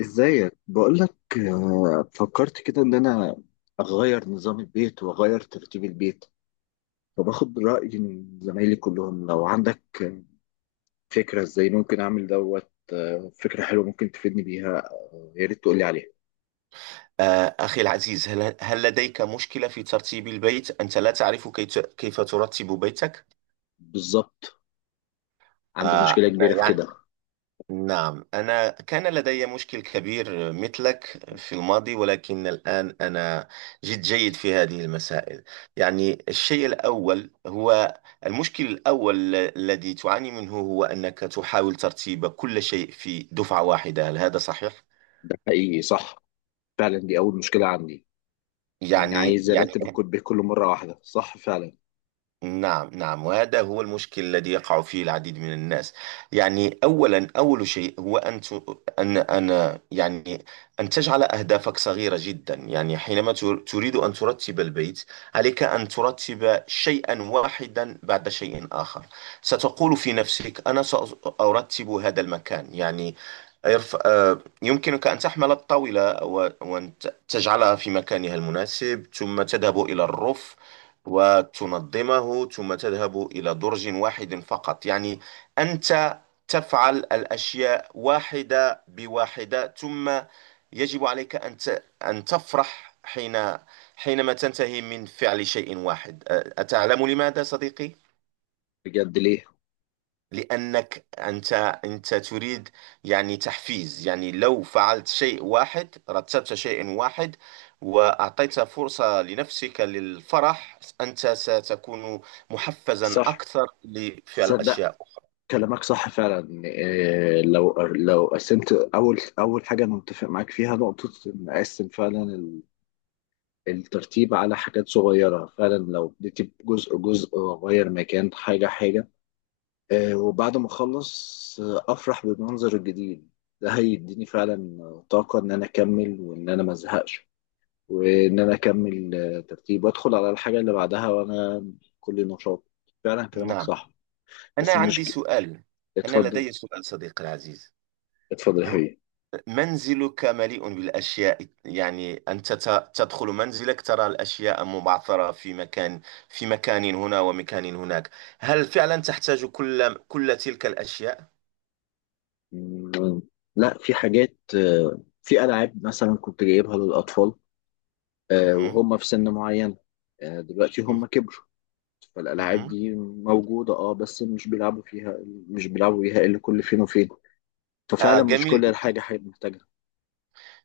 ازيك. بقولك، فكرت كده ان انا اغير نظام البيت واغير ترتيب البيت، فباخد رأي من زمايلي كلهم. لو عندك، فكرة ازاي ممكن اعمل دوت. فكرة حلوة ممكن تفيدني بيها، يا ريت تقولي عليها. أخي العزيز، هل لديك مشكلة في ترتيب البيت؟ أنت لا تعرف كيف ترتب بيتك؟ بالظبط، عندي مشكلة أنا، كبيرة في يعني، كده. نعم، أنا كان لدي مشكل كبير مثلك في الماضي، ولكن الآن أنا جد جيد في هذه المسائل. يعني الشيء الأول هو المشكل الأول الذي تعاني منه هو أنك تحاول ترتيب كل شيء في دفعة واحدة، هل هذا صحيح؟ ده حقيقي صح، فعلا دي اول مشكلة عندي، اني يعني عايز يعني ارتب الكود بكل مرة واحدة. صح فعلا. نعم، نعم، وهذا هو المشكل الذي يقع فيه العديد من الناس. يعني أولا، أول شيء هو أن يعني أن تجعل أهدافك صغيرة جدا. يعني حينما تريد أن ترتب البيت، عليك أن ترتب شيئا واحدا بعد شيء آخر. ستقول في نفسك: أنا سأرتب هذا المكان، يعني يرف... آه، يمكنك أن تحمل الطاولة وأن تجعلها في مكانها المناسب، ثم تذهب إلى الرف وتنظمه، ثم تذهب إلى درج واحد فقط. يعني أنت تفعل الأشياء واحدة بواحدة، ثم يجب عليك أن تفرح حينما تنتهي من فعل شيء واحد. أتعلم لماذا صديقي؟ بجد ليه؟ لأنك أنت تريد، يعني، تحفيز. يعني لو فعلت شيء واحد، رتبت شيء واحد، وأعطيت فرصة لنفسك للفرح، أنت ستكون محفزا صح. أكثر لفعل تصدق أشياء أخرى. كلامك صح فعلا. لو قسمت اول حاجه، انا متفق معاك فيها نقطه، ان اقسم فعلا الترتيب على حاجات صغيره. فعلا لو اديت جزء واغير مكان حاجه. وبعد ما اخلص، افرح بالمنظر الجديد. ده هيديني فعلا طاقه ان انا اكمل وان انا ما ازهقش، وان انا اكمل ترتيب وادخل على الحاجه اللي بعدها، وانا كل نشاط. فعلا كلامك نعم. صح. أنا بس عندي المشكله. سؤال. أنا اتفضل. لدي سؤال صديقي العزيز. اتفضل يا حبيبي. منزلك مليء بالأشياء، يعني أنت تدخل منزلك، ترى الأشياء مبعثرة في مكان، في مكان هنا ومكان هناك. هل فعلا تحتاج كل تلك الأشياء؟ مم، لا. في حاجات، في ألعاب مثلا كنت جايبها للأطفال، مهم. وهم في سن معين. دلوقتي هم كبروا، فالألعاب مهم. دي موجودة اه بس مش بيلعبوا فيها. مش بيلعبوا بيها إلا كل فين وفين. ففعلا مش جميل كل جدا. الحاجة حاجة محتاجها.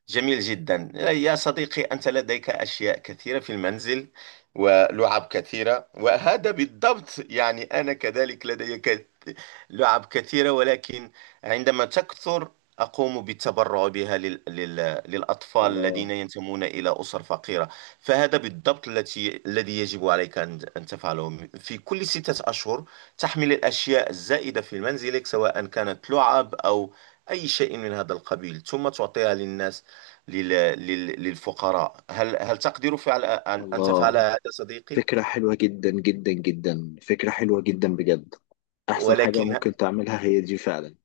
جميل جدا يا صديقي، أنت لديك أشياء كثيرة في المنزل ولعب كثيرة، وهذا بالضبط. يعني أنا كذلك لدي لعب كثيرة، ولكن عندما تكثر أقوم بالتبرع بها للأطفال الذين الله. ينتمون إلى أسر فقيرة. فهذا بالضبط الذي يجب عليك أن تفعله في كل 6 أشهر. تحمل الأشياء الزائدة في منزلك، سواء كانت لعب أو أي شيء من هذا القبيل، ثم تعطيها للناس، لل... للفقراء. هل تقدر أن تفعل الله، هذا صديقي؟ فكرة حلوة جدا جدا جدا. فكرة حلوة جدا بجد. أحسن حاجة ولكن، ممكن تعملها هي دي فعلا.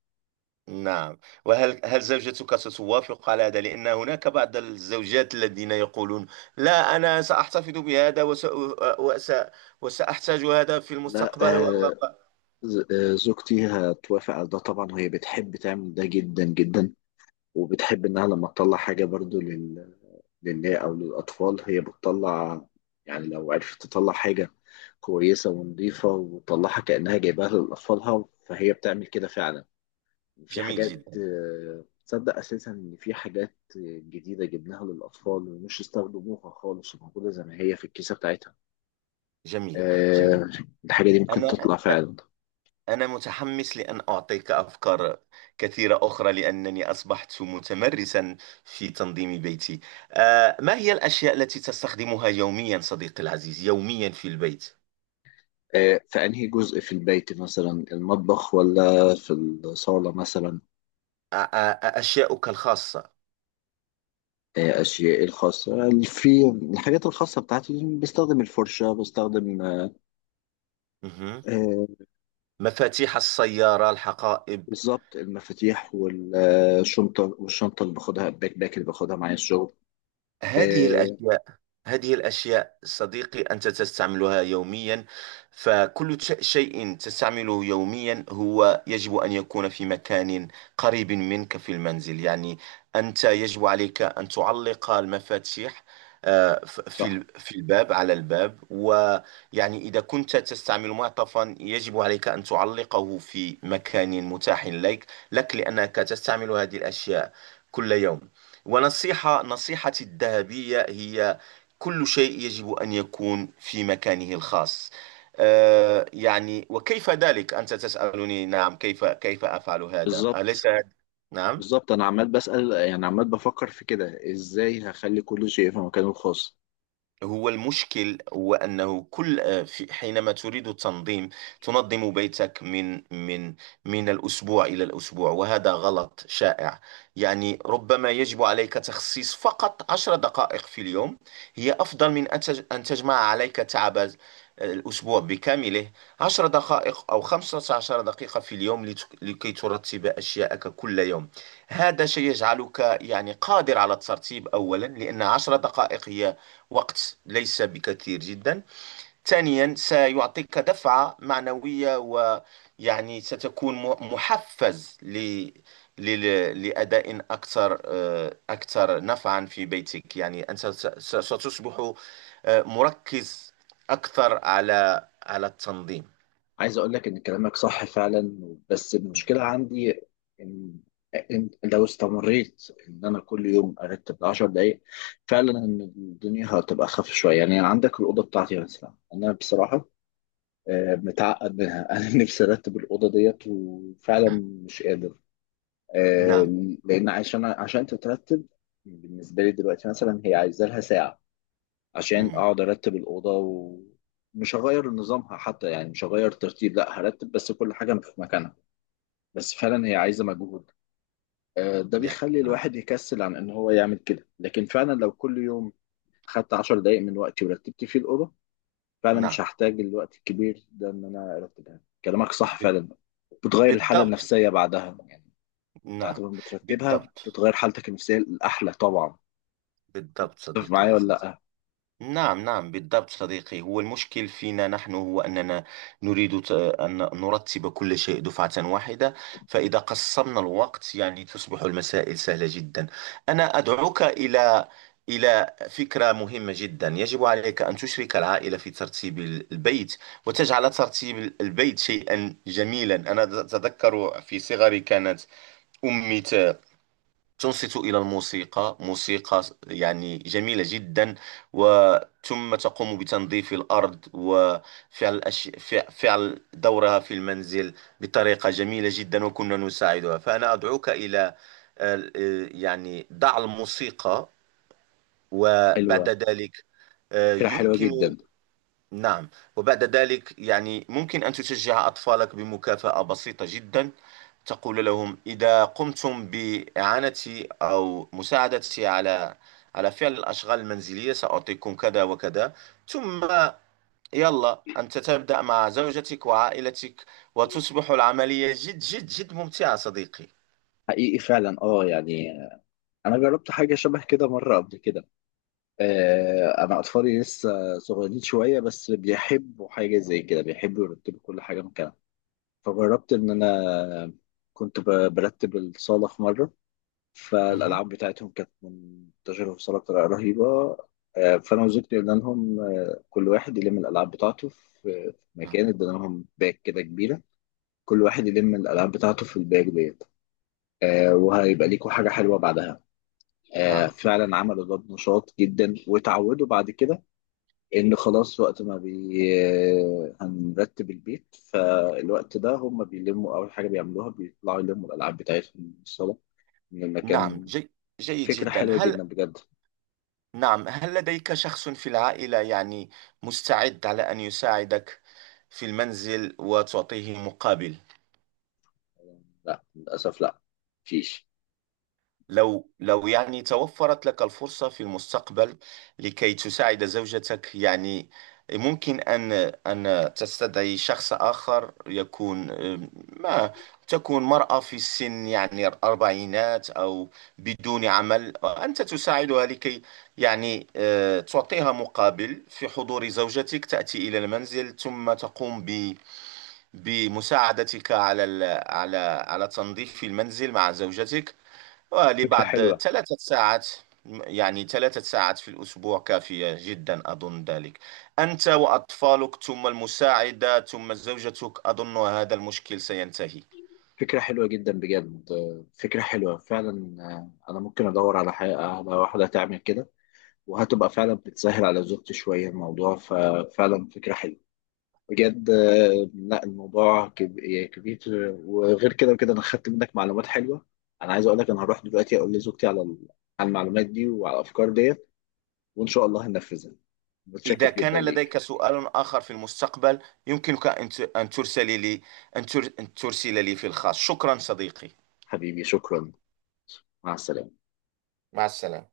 نعم. وهل زوجتك ستوافق على هذا؟ لأن هناك بعض الزوجات الذين يقولون: لا، أنا سأحتفظ بهذا وس... وسأحتاج هذا في لا. المستقبل آه، و-" زوجتي هتوافق على ده طبعا، وهي بتحب تعمل ده جدا جدا، وبتحب انها لما تطلع حاجه برضو للناس او للاطفال. هي بتطلع يعني لو عرفت تطلع حاجه كويسه ونظيفه وتطلعها كانها جايباها لاطفالها، فهي بتعمل كده فعلا. في جميل حاجات، جدا. تصدق اساسا ان في حاجات جديده جبناها للاطفال ومش استخدموها خالص، وموجوده زي ما هي في الكيسه بتاعتها. جميل. جميل. آه، الحاجه دي ممكن أنا تطلع فعلا. أنا متحمس لأن أعطيك أفكار كثيرة أخرى، لأنني أصبحت متمرسا في تنظيم بيتي. ما هي الأشياء التي تستخدمها يوميا صديقي العزيز؟ يوميا في البيت. في انهي جزء في البيت؟ مثلا المطبخ ولا في الصاله مثلا؟ أشياؤك الخاصة. أشيائي الخاصة، في الحاجات الخاصة بتاعتي، بستخدم الفرشة، بستخدم مهم. آه، مفاتيح السيارة، الحقائب، بالظبط المفاتيح والشنطة، والشنطة اللي باخدها الباك باك اللي باخدها معايا الشغل. هذه آه، الأشياء هذه الأشياء صديقي، أنت تستعملها يوميا. فكل شيء تستعمله يوميا هو يجب أن يكون في مكان قريب منك في المنزل. يعني أنت يجب عليك أن تعلق المفاتيح صح. في الباب، على الباب. ويعني إذا كنت تستعمل معطفا، يجب عليك أن تعلقه في مكان متاح لك، لأنك تستعمل هذه الأشياء كل يوم. نصيحتي الذهبية هي: كل شيء يجب أن يكون في مكانه الخاص. يعني، وكيف ذلك؟ أنت تسألني، نعم، كيف أفعل هذا؟ أليس بالظبط. هذا- نعم. بالظبط أنا عمال بسأل، يعني عمال بفكر في كده إزاي هخلي كل شيء في مكانه الخاص. هو المشكل هو أنه حينما تريد التنظيم، تنظم بيتك من الأسبوع إلى الأسبوع، وهذا غلط شائع. يعني ربما يجب عليك تخصيص فقط 10 دقائق في اليوم، هي أفضل من أن تجمع عليك تعب الأسبوع بكامله. 10 دقائق أو 15 دقيقة في اليوم لكي ترتب أشياءك كل يوم. هذا شيء يجعلك، يعني، قادر على الترتيب. أولا، لأن 10 دقائق هي وقت ليس بكثير جدا. ثانيا، سيعطيك دفعة معنوية، ويعني ستكون محفز لأداء أكثر نفعا في بيتك. يعني أنت ستصبح مركز أكثر على التنظيم. عايز اقول لك ان كلامك صح فعلا، بس المشكله مهم. عندي ان، إن لو استمريت ان انا كل يوم ارتب 10 دقائق، فعلا ان الدنيا هتبقى اخف شويه. يعني عندك الاوضه بتاعتي مثلا، انا بصراحه متعقد منها انا نفسي ارتب الاوضه ديت وفعلا مش قادر، نعم. لان عشان تترتب بالنسبه لي دلوقتي مثلا، هي عايزه لها ساعه عشان مم. اقعد ارتب الاوضه. ومش هغير نظامها حتى، يعني مش هغير ترتيب، لا هرتب بس كل حاجه في مكانها، بس فعلا هي عايزه مجهود. ده يا بيخلي نعم، الواحد يكسل عن ان هو يعمل كده. لكن فعلا لو كل يوم خدت 10 دقائق من وقتي ورتبت فيه الاوضه، فعلا مش نعم، هحتاج الوقت الكبير ده ان انا ارتبها. كلامك صح فعلا، بتغير الحاله بالضبط. النفسيه بعدها. يعني بعد نعم، ما بترتبها بالضبط. بتغير حالتك النفسيه الاحلى طبعا. بالضبط تتفق صديقي معايا ولا العزيز. لا؟ نعم، نعم، بالضبط صديقي. هو المشكل فينا نحن هو أننا نريد أن نرتب كل شيء دفعة واحدة. فإذا قسمنا الوقت، يعني، تصبح المسائل سهلة جدا. أنا أدعوك إلى فكرة مهمة جدا: يجب عليك أن تشرك العائلة في ترتيب البيت، وتجعل ترتيب البيت شيئا جميلا. أنا أتذكر في صغري كانت أمي تنصت إلى الموسيقى، موسيقى يعني جميلة جدا، وثم تقوم بتنظيف الأرض وفعل فعل دورها في المنزل بطريقة جميلة جدا، وكنا نساعدها. فأنا أدعوك إلى، آه، يعني، ضع الموسيقى، وبعد حلوه، ذلك فكره حلوه يمكن. جدا. نعم. وبعد ذلك يعني ممكن أن تشجع أطفالك بمكافأة بسيطة جدا. تقول لهم: إذا قمتم بإعانتي أو مساعدتي على فعل الأشغال المنزلية، سأعطيكم كذا وكذا. ثم، يلا، أنت تبدأ مع زوجتك وعائلتك، وتصبح العملية جد جد جد ممتعة صديقي. حقيقي فعلا اه، يعني انا جربت حاجه شبه كده مره قبل كده. انا اطفالي لسه صغيرين شويه، بس بيحبوا حاجه زي كده، بيحبوا يرتبوا كل حاجه مكانها. فجربت ان انا كنت برتب الصاله في مره، مهم. فالالعاب بتاعتهم كانت منتشره في الصاله بطريقه رهيبه. فانا وزوجتي قلنا لهم، كل واحد يلم الالعاب بتاعته في، في نعم، مكان، ادينا لهم باك كده كبيره. كل واحد يلم الالعاب بتاعته في الباك ديت، وهيبقى ليكوا حاجه حلوه بعدها. نعم، فعلا عملوا ده بنشاط جدا، وتعودوا بعد كده ان خلاص وقت ما بي، هنرتب البيت، فالوقت ده هم بيلموا. اول حاجه بيعملوها بيطلعوا يلموا الالعاب بتاعتهم من الصاله، من نعم. المكان. جيد فكره جدا. حلوه جدا هل- بجد. نعم، هل لديك شخص في العائلة، يعني، مستعد على أن يساعدك في المنزل وتعطيه مقابل؟ لا للاسف لا، مفيش. لو، يعني، توفرت لك الفرصة في المستقبل لكي تساعد زوجتك، يعني، ممكن أن تستدعي شخص آخر، يكون، ما تكون مرأة في السن، يعني الأربعينات، أو بدون عمل. أنت تساعدها لكي، يعني، تعطيها مقابل، في حضور زوجتك، تأتي إلى المنزل ثم تقوم بمساعدتك على ال- على على تنظيف المنزل مع زوجتك، فكره ولبعض حلوه. 3 ساعات. يعني 3 ساعات في الأسبوع كافية جدا، أظن ذلك. أنت وأطفالك، ثم المساعدة، ثم زوجتك، أظن هذا المشكل سينتهي. فكره حلوه جدا بجد، فكره حلوه فعلا. انا ممكن ادور على حاجه، على واحده تعمل كده، وهتبقى فعلا بتسهل على زوجتي شويه الموضوع، ففعلا فكره حلوه بجد. لا الموضوع يعني كبير، وغير كده وكده انا خدت منك معلومات حلوه. انا عايز اقول لك انا هروح دلوقتي اقول لزوجتي على على المعلومات دي وعلى الافكار ديت، وان شاء الله هننفذها. متشكر إذا جدا كان ليك. لديك سؤال آخر في المستقبل، يمكنك أن ترسل لي، أن ترسل لي في الخاص. شكرا صديقي. حبيبي شكرا. مع السلامه. مع السلامة.